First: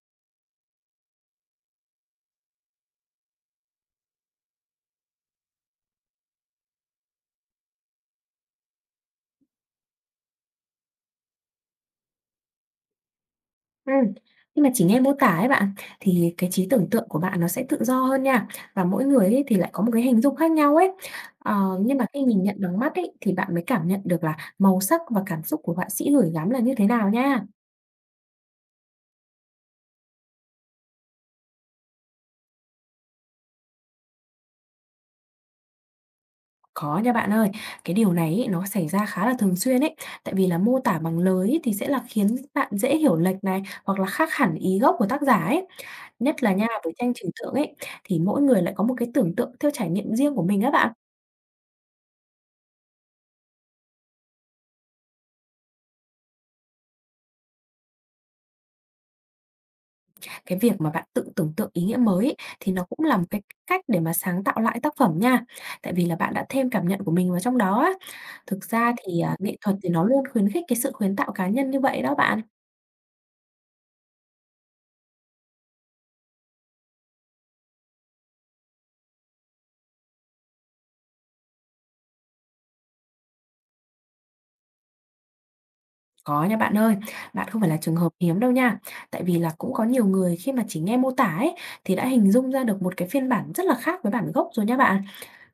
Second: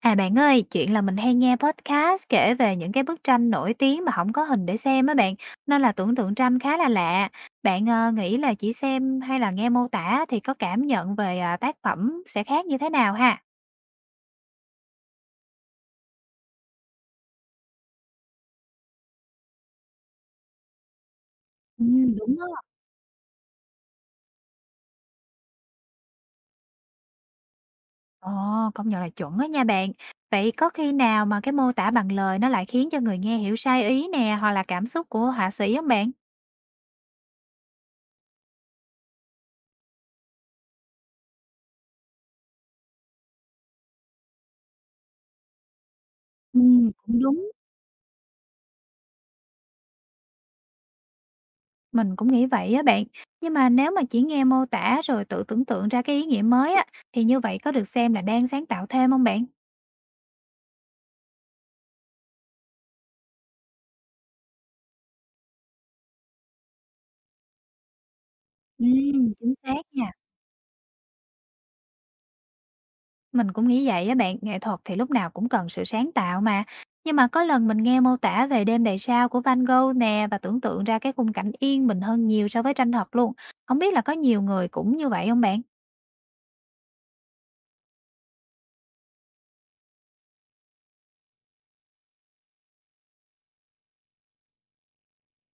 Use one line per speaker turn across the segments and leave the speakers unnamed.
À, bạn ơi, chuyện là mình hay nghe podcast kể về những cái bức tranh nổi tiếng mà không có hình để xem á bạn, nên là tưởng tượng tranh khá là lạ. Bạn, nghĩ là chỉ xem hay là nghe mô tả thì có cảm nhận về, à, tác phẩm sẽ khác như thế nào ha?
Ừm, nhưng mà chỉ nghe mô tả ấy bạn, thì cái trí tưởng tượng của bạn nó sẽ tự do hơn nha, và mỗi người ấy thì lại có một cái hình dung khác nhau ấy. Ờ, nhưng mà khi
Đúng
nhìn
á.
nhận bằng mắt ấy, thì bạn mới cảm nhận được là màu sắc và cảm xúc của họa sĩ gửi gắm là như thế nào nha.
Ồ, công nhận là chuẩn á nha bạn. Vậy có khi nào mà cái mô tả bằng lời nó lại khiến cho người nghe hiểu sai ý nè, hoặc là cảm xúc của họa sĩ không bạn?
Có nha bạn ơi, cái điều này ấy, nó xảy ra khá là thường xuyên ấy, tại vì là mô tả bằng lời ấy, thì sẽ là khiến bạn dễ hiểu lệch này, hoặc là khác hẳn ý gốc của tác giả ấy. Nhất là nha, với tranh
Cũng
trừu
đúng.
tượng ấy, thì mỗi người lại có một cái tưởng tượng theo trải nghiệm riêng của mình á bạn.
Mình cũng nghĩ vậy á bạn. Nhưng mà nếu mà chỉ nghe mô tả rồi tự tưởng tượng ra cái ý nghĩa mới á, thì như vậy có được xem là đang sáng tạo thêm không bạn?
Cái việc mà bạn tự tưởng tượng ý nghĩa mới ấy, thì nó cũng là một cái cách để mà sáng tạo lại tác phẩm nha. Tại vì là bạn đã thêm cảm nhận của mình vào trong đó á. Thực ra thì,
Ừm, chính
nghệ thuật
xác
thì nó
nha.
luôn khuyến khích cái sự khuyến tạo cá nhân như vậy đó bạn.
Mình cũng nghĩ vậy á bạn, nghệ thuật thì lúc nào cũng cần sự sáng tạo mà. Nhưng mà có lần mình nghe mô tả về Đêm đầy sao của Van Gogh nè và tưởng tượng ra cái khung cảnh yên bình hơn nhiều so với tranh thật luôn. Không biết là có nhiều người cũng như vậy không bạn?
Có nha bạn ơi, bạn không phải là trường hợp hiếm đâu nha. Tại vì là cũng có nhiều người khi mà chỉ nghe mô tả ấy, thì đã hình dung ra được một cái phiên bản rất là khác với bản gốc rồi nha bạn.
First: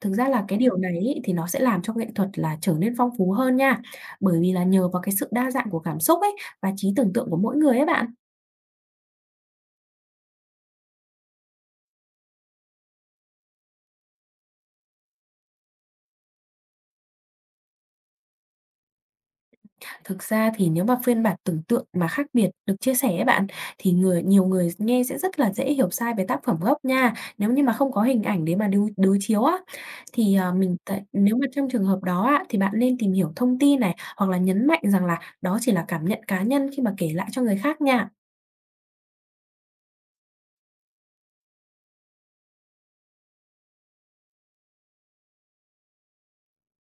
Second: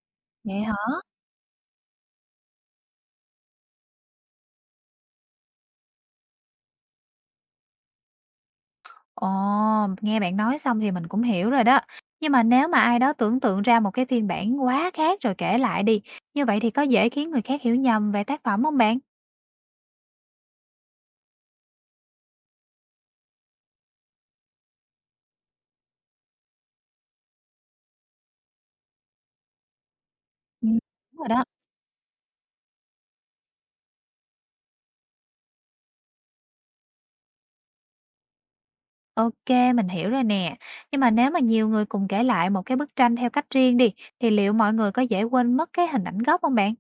Thực ra là cái điều này ấy, thì nó sẽ làm cho nghệ thuật là trở nên phong phú hơn nha. Bởi vì là nhờ vào cái sự đa dạng của cảm xúc ấy, và trí tưởng tượng của mỗi người ấy bạn.
Ồ, nghe bạn nói xong thì mình cũng hiểu rồi đó. Nhưng mà nếu mà ai đó tưởng tượng ra một cái phiên bản quá khác rồi kể lại đi, như vậy thì có dễ khiến người khác hiểu nhầm về tác phẩm không bạn?
Thực ra thì nếu mà phiên bản tưởng tượng mà khác biệt được chia sẻ ấy bạn, thì nhiều người nghe sẽ rất là dễ hiểu sai về tác phẩm gốc nha, nếu như mà không có hình ảnh để mà đối đối chiếu á. Thì, à, mình
Ừm.
tại
Đúng rồi
nếu
đó.
mà trong trường hợp đó á, thì bạn nên tìm hiểu thông tin này, hoặc là nhấn mạnh rằng là đó chỉ là cảm nhận cá nhân khi mà kể lại cho người khác nha.
OK, mình hiểu rồi nè. Nhưng mà nếu mà nhiều người cùng kể lại một cái bức tranh theo cách riêng đi, thì liệu mọi người có dễ quên mất cái hình ảnh gốc không bạn?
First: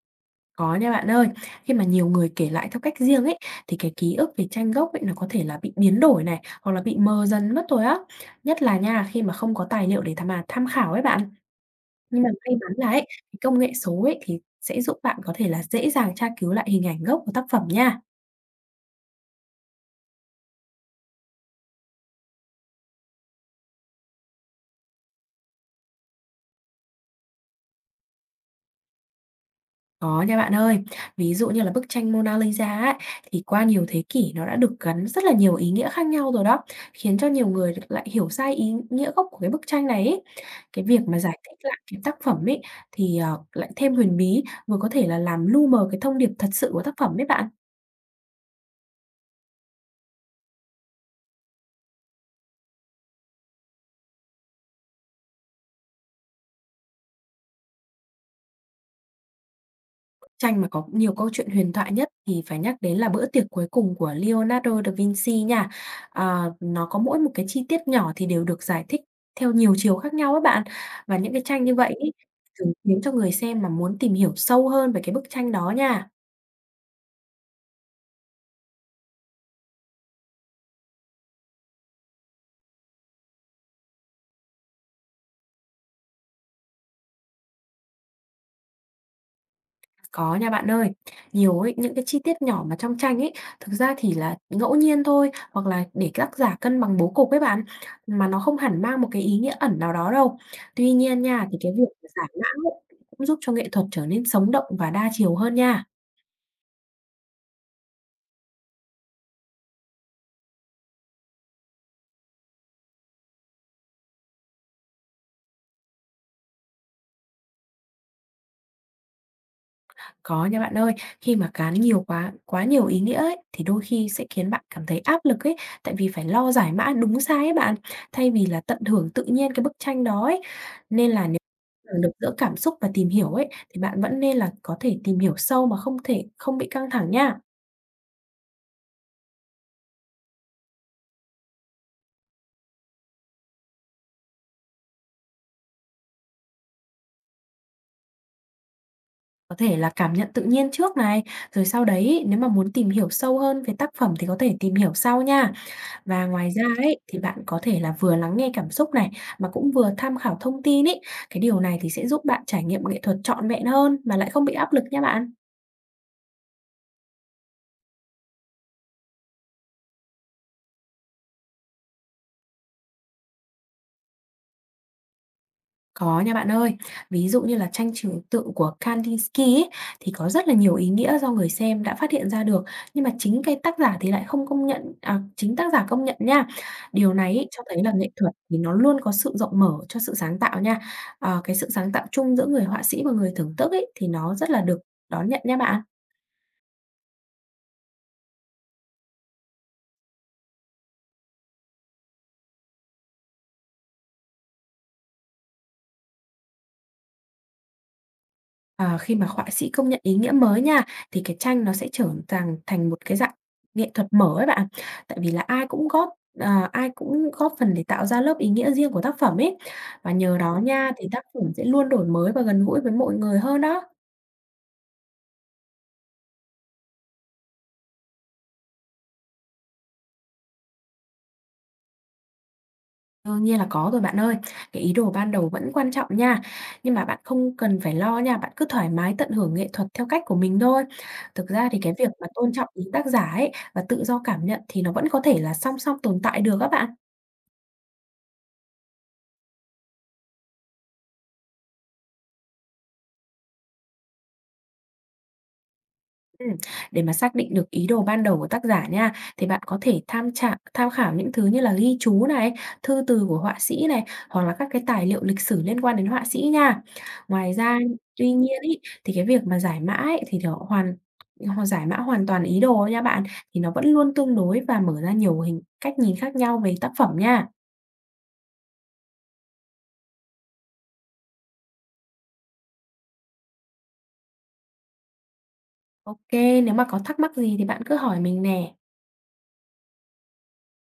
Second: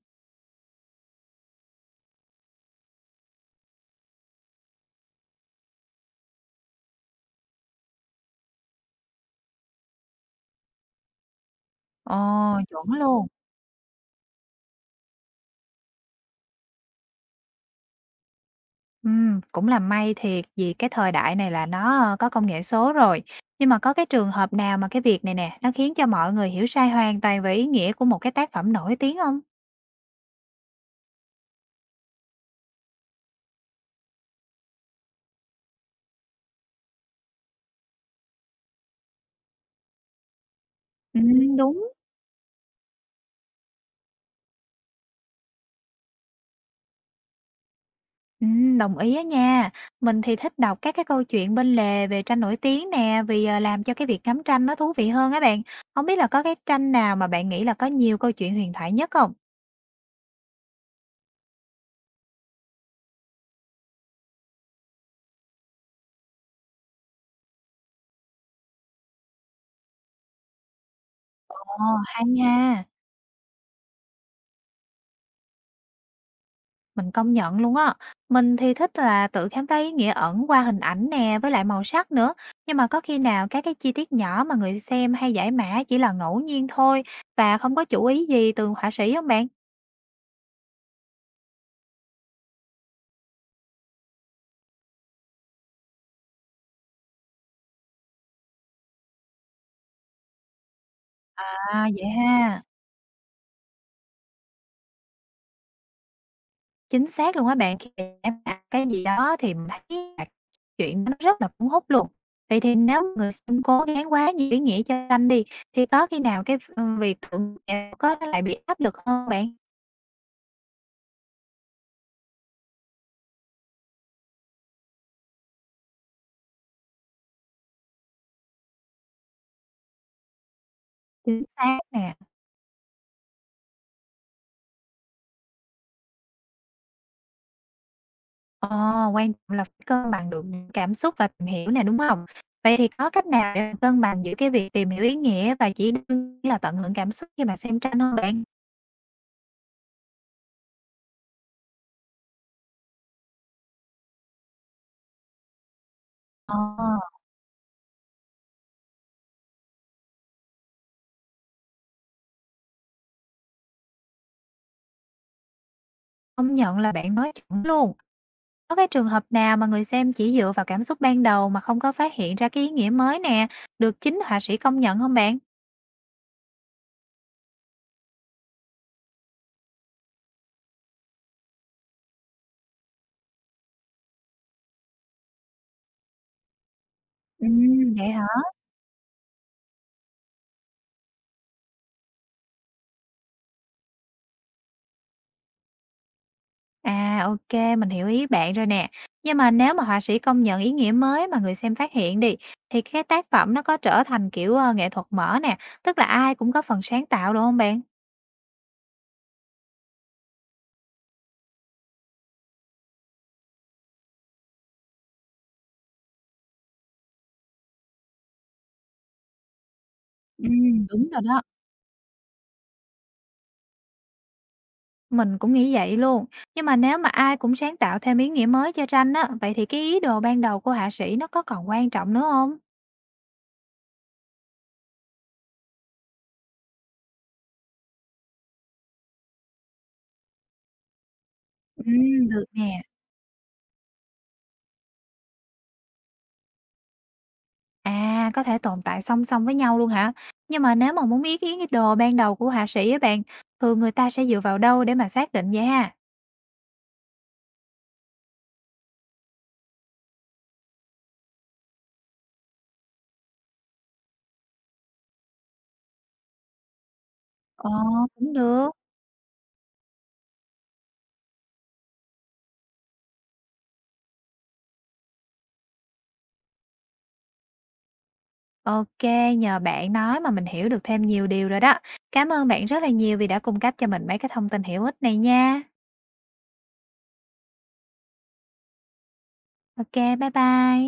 Có nha bạn ơi. Khi mà nhiều người kể lại theo cách riêng ấy, thì cái ký ức về tranh gốc ấy nó có thể là bị biến đổi này, hoặc là bị mờ dần mất rồi á. Nhất là nha, khi mà không có tài liệu để tham khảo ấy bạn.
Ồ,
Nhưng mà may mắn là
chuẩn
ấy,
luôn.
cái công nghệ số ấy thì sẽ giúp bạn có thể là dễ dàng tra cứu lại hình ảnh gốc của tác phẩm nha.
Cũng là may thiệt vì cái thời đại này là nó, có công nghệ số rồi. Nhưng mà có cái trường hợp nào mà cái việc này nè, nó khiến cho mọi người hiểu sai hoàn toàn về ý nghĩa của một cái tác phẩm nổi tiếng không?
Có nha bạn ơi. Ví dụ như là bức tranh Mona Lisa ấy, thì qua nhiều thế kỷ nó đã được gắn rất là nhiều ý nghĩa khác nhau rồi đó, khiến cho nhiều người lại hiểu sai ý nghĩa gốc của cái bức tranh này ấy. Cái việc mà giải thích lại
Đúng.
cái tác phẩm ấy thì, lại thêm huyền bí, vừa có thể là làm lu mờ cái thông điệp thật sự của tác phẩm ấy bạn.
Đồng ý á nha. Mình thì thích đọc các cái câu chuyện bên lề về tranh nổi tiếng nè, vì, làm cho cái việc ngắm tranh nó thú vị hơn á bạn. Không biết là có cái tranh nào mà bạn nghĩ là có nhiều câu chuyện huyền thoại nhất không?
Tranh mà có nhiều câu chuyện huyền thoại nhất thì phải nhắc đến là Bữa tiệc cuối cùng của Leonardo da Vinci nha. Nó có mỗi một cái chi tiết nhỏ thì đều được giải thích theo nhiều chiều khác nhau á bạn. Và những cái tranh như
Ồ,
vậy ấy,
hay
thường
nha!
khiến cho người xem mà muốn tìm hiểu sâu hơn về cái bức tranh đó nha.
Mình công nhận luôn á. Mình thì thích là tự khám phá ý nghĩa ẩn qua hình ảnh nè, với lại màu sắc nữa. Nhưng mà có khi nào các cái chi tiết nhỏ mà người xem hay giải mã chỉ là ngẫu nhiên thôi và không có chủ ý gì từ họa sĩ không bạn?
Có nha bạn ơi. Nhiều ấy, những cái chi tiết nhỏ mà trong tranh ấy, thực ra thì là ngẫu nhiên thôi, hoặc là để tác giả cân bằng bố cục ấy bạn, mà nó không hẳn mang một cái ý nghĩa ẩn nào đó đâu. Tuy nhiên nha, thì cái
À
việc
vậy
giải mã
ha.
ấy cũng giúp cho nghệ thuật trở nên sống động và đa chiều hơn nha.
Chính xác luôn á bạn, khi mà giải mã cái gì đó thì mình thấy là chuyện nó rất là cuốn hút luôn. Vậy thì nếu người xem cố gắng quá nhiều ý nghĩa cho tranh đi thì có khi nào cái việc tưởng tượng có nó lại bị áp lực hơn bạn?
Có nha bạn ơi, khi mà cán nhiều quá quá nhiều ý nghĩa ấy, thì đôi khi sẽ khiến bạn cảm thấy áp lực ấy, tại vì phải lo giải mã đúng sai ấy bạn, thay vì là tận hưởng tự nhiên cái bức tranh đó ấy. Nên là nếu
Chính xác
cân bằng được
nè.
giữa cảm xúc và tìm hiểu ấy, thì bạn vẫn nên là có thể tìm hiểu sâu mà không thể không bị căng thẳng nha.
Ờ, quan trọng là phải cân bằng được những cảm xúc và tìm hiểu nè, đúng hông? Vậy thì có cách nào để cân bằng giữa cái việc tìm hiểu ý nghĩa và chỉ đơn là tận hưởng cảm xúc khi mà xem tranh hông bạn?
Có thể là cảm nhận tự nhiên trước này, rồi sau đấy nếu mà muốn tìm hiểu sâu hơn về tác phẩm thì có thể tìm hiểu sau nha. Và ngoài
Ờ,
ra ấy, thì bạn có thể là vừa lắng nghe cảm xúc này, mà cũng vừa tham khảo thông tin ấy. Cái điều này thì sẽ giúp bạn trải nghiệm nghệ thuật trọn vẹn hơn mà lại không bị áp lực nha bạn.
công nhận là bạn nói chuẩn luôn. Có cái trường hợp nào mà người xem chỉ dựa vào cảm xúc ban đầu mà không có phát hiện ra cái ý nghĩa mới nè, được chính họa sĩ công nhận hông bạn?
Có nha bạn ơi, ví dụ như là tranh trừu tượng của Kandinsky ấy, thì có rất là nhiều ý nghĩa do người xem đã phát hiện ra được, nhưng mà chính cái tác giả thì lại không công nhận, chính tác giả công nhận nha. Điều này ấy, cho thấy là
Vậy
nghệ thuật
hả?
thì nó luôn có sự rộng mở cho sự sáng tạo nha. Cái sự sáng tạo chung giữa người họa sĩ và người thưởng thức ấy, thì nó rất là được đón nhận nha bạn.
À, ok, mình hiểu ý bạn rồi nè. Nhưng mà nếu mà họa sĩ công nhận ý nghĩa mới mà người xem phát hiện đi, thì cái tác phẩm nó có trở thành, kiểu, nghệ thuật mở nè, tức là ai cũng có phần sáng tạo, được không bạn?
Ờ, khi mà họa sĩ công nhận ý nghĩa mới nha, thì cái tranh nó sẽ trở thành thành một cái dạng nghệ thuật mở ấy bạn. Tại vì là ai cũng góp phần để tạo ra lớp ý nghĩa riêng của tác phẩm ấy. Và nhờ đó nha, thì
Đúng rồi
tác
đó.
phẩm sẽ luôn đổi mới và gần gũi với mọi người hơn đó.
Mình cũng nghĩ vậy luôn. Nhưng mà nếu mà ai cũng sáng tạo thêm ý nghĩa mới cho tranh á, vậy thì cái ý đồ ban đầu của họa sĩ nó có còn quan trọng nữa không?
Đương nhiên là có rồi bạn ơi. Cái ý đồ ban đầu vẫn quan trọng nha. Nhưng mà bạn không cần phải lo nha, bạn cứ thoải mái tận hưởng nghệ thuật theo cách của mình thôi. Thực ra thì cái việc mà
Được
tôn trọng
nè.
ý tác giả ấy và tự do cảm nhận thì nó vẫn có thể là song song tồn tại được các bạn.
À, có thể tồn tại song song với nhau luôn hả? Nhưng mà nếu mà muốn biết ý đồ ban đầu của họa sĩ á bạn, thường người ta sẽ dựa vào đâu để mà xác định vậy ha?
Ừm, để mà xác định được ý đồ ban đầu của tác giả nha, thì bạn có thể tham khảo những thứ như là ghi chú này, thư từ của họa sĩ này, hoặc là các cái tài liệu lịch sử liên quan đến họa sĩ nha. Ngoài
Ờ,
ra, tuy
cũng
nhiên
được.
ấy, thì cái việc mà giải mã ấy, thì nó hoàn ho giải mã hoàn toàn ý đồ nha bạn, thì nó vẫn luôn tương đối và mở ra nhiều cách nhìn khác nhau về tác phẩm nha.
OK, nhờ bạn nói mà mình hiểu được thêm nhiều điều rồi đó. Cảm ơn bạn rất là nhiều vì đã cung cấp cho mình mấy cái thông tin hữu ích này nha.
Ok, nếu mà có thắc mắc gì thì bạn cứ hỏi mình nè.
OK, bye bye.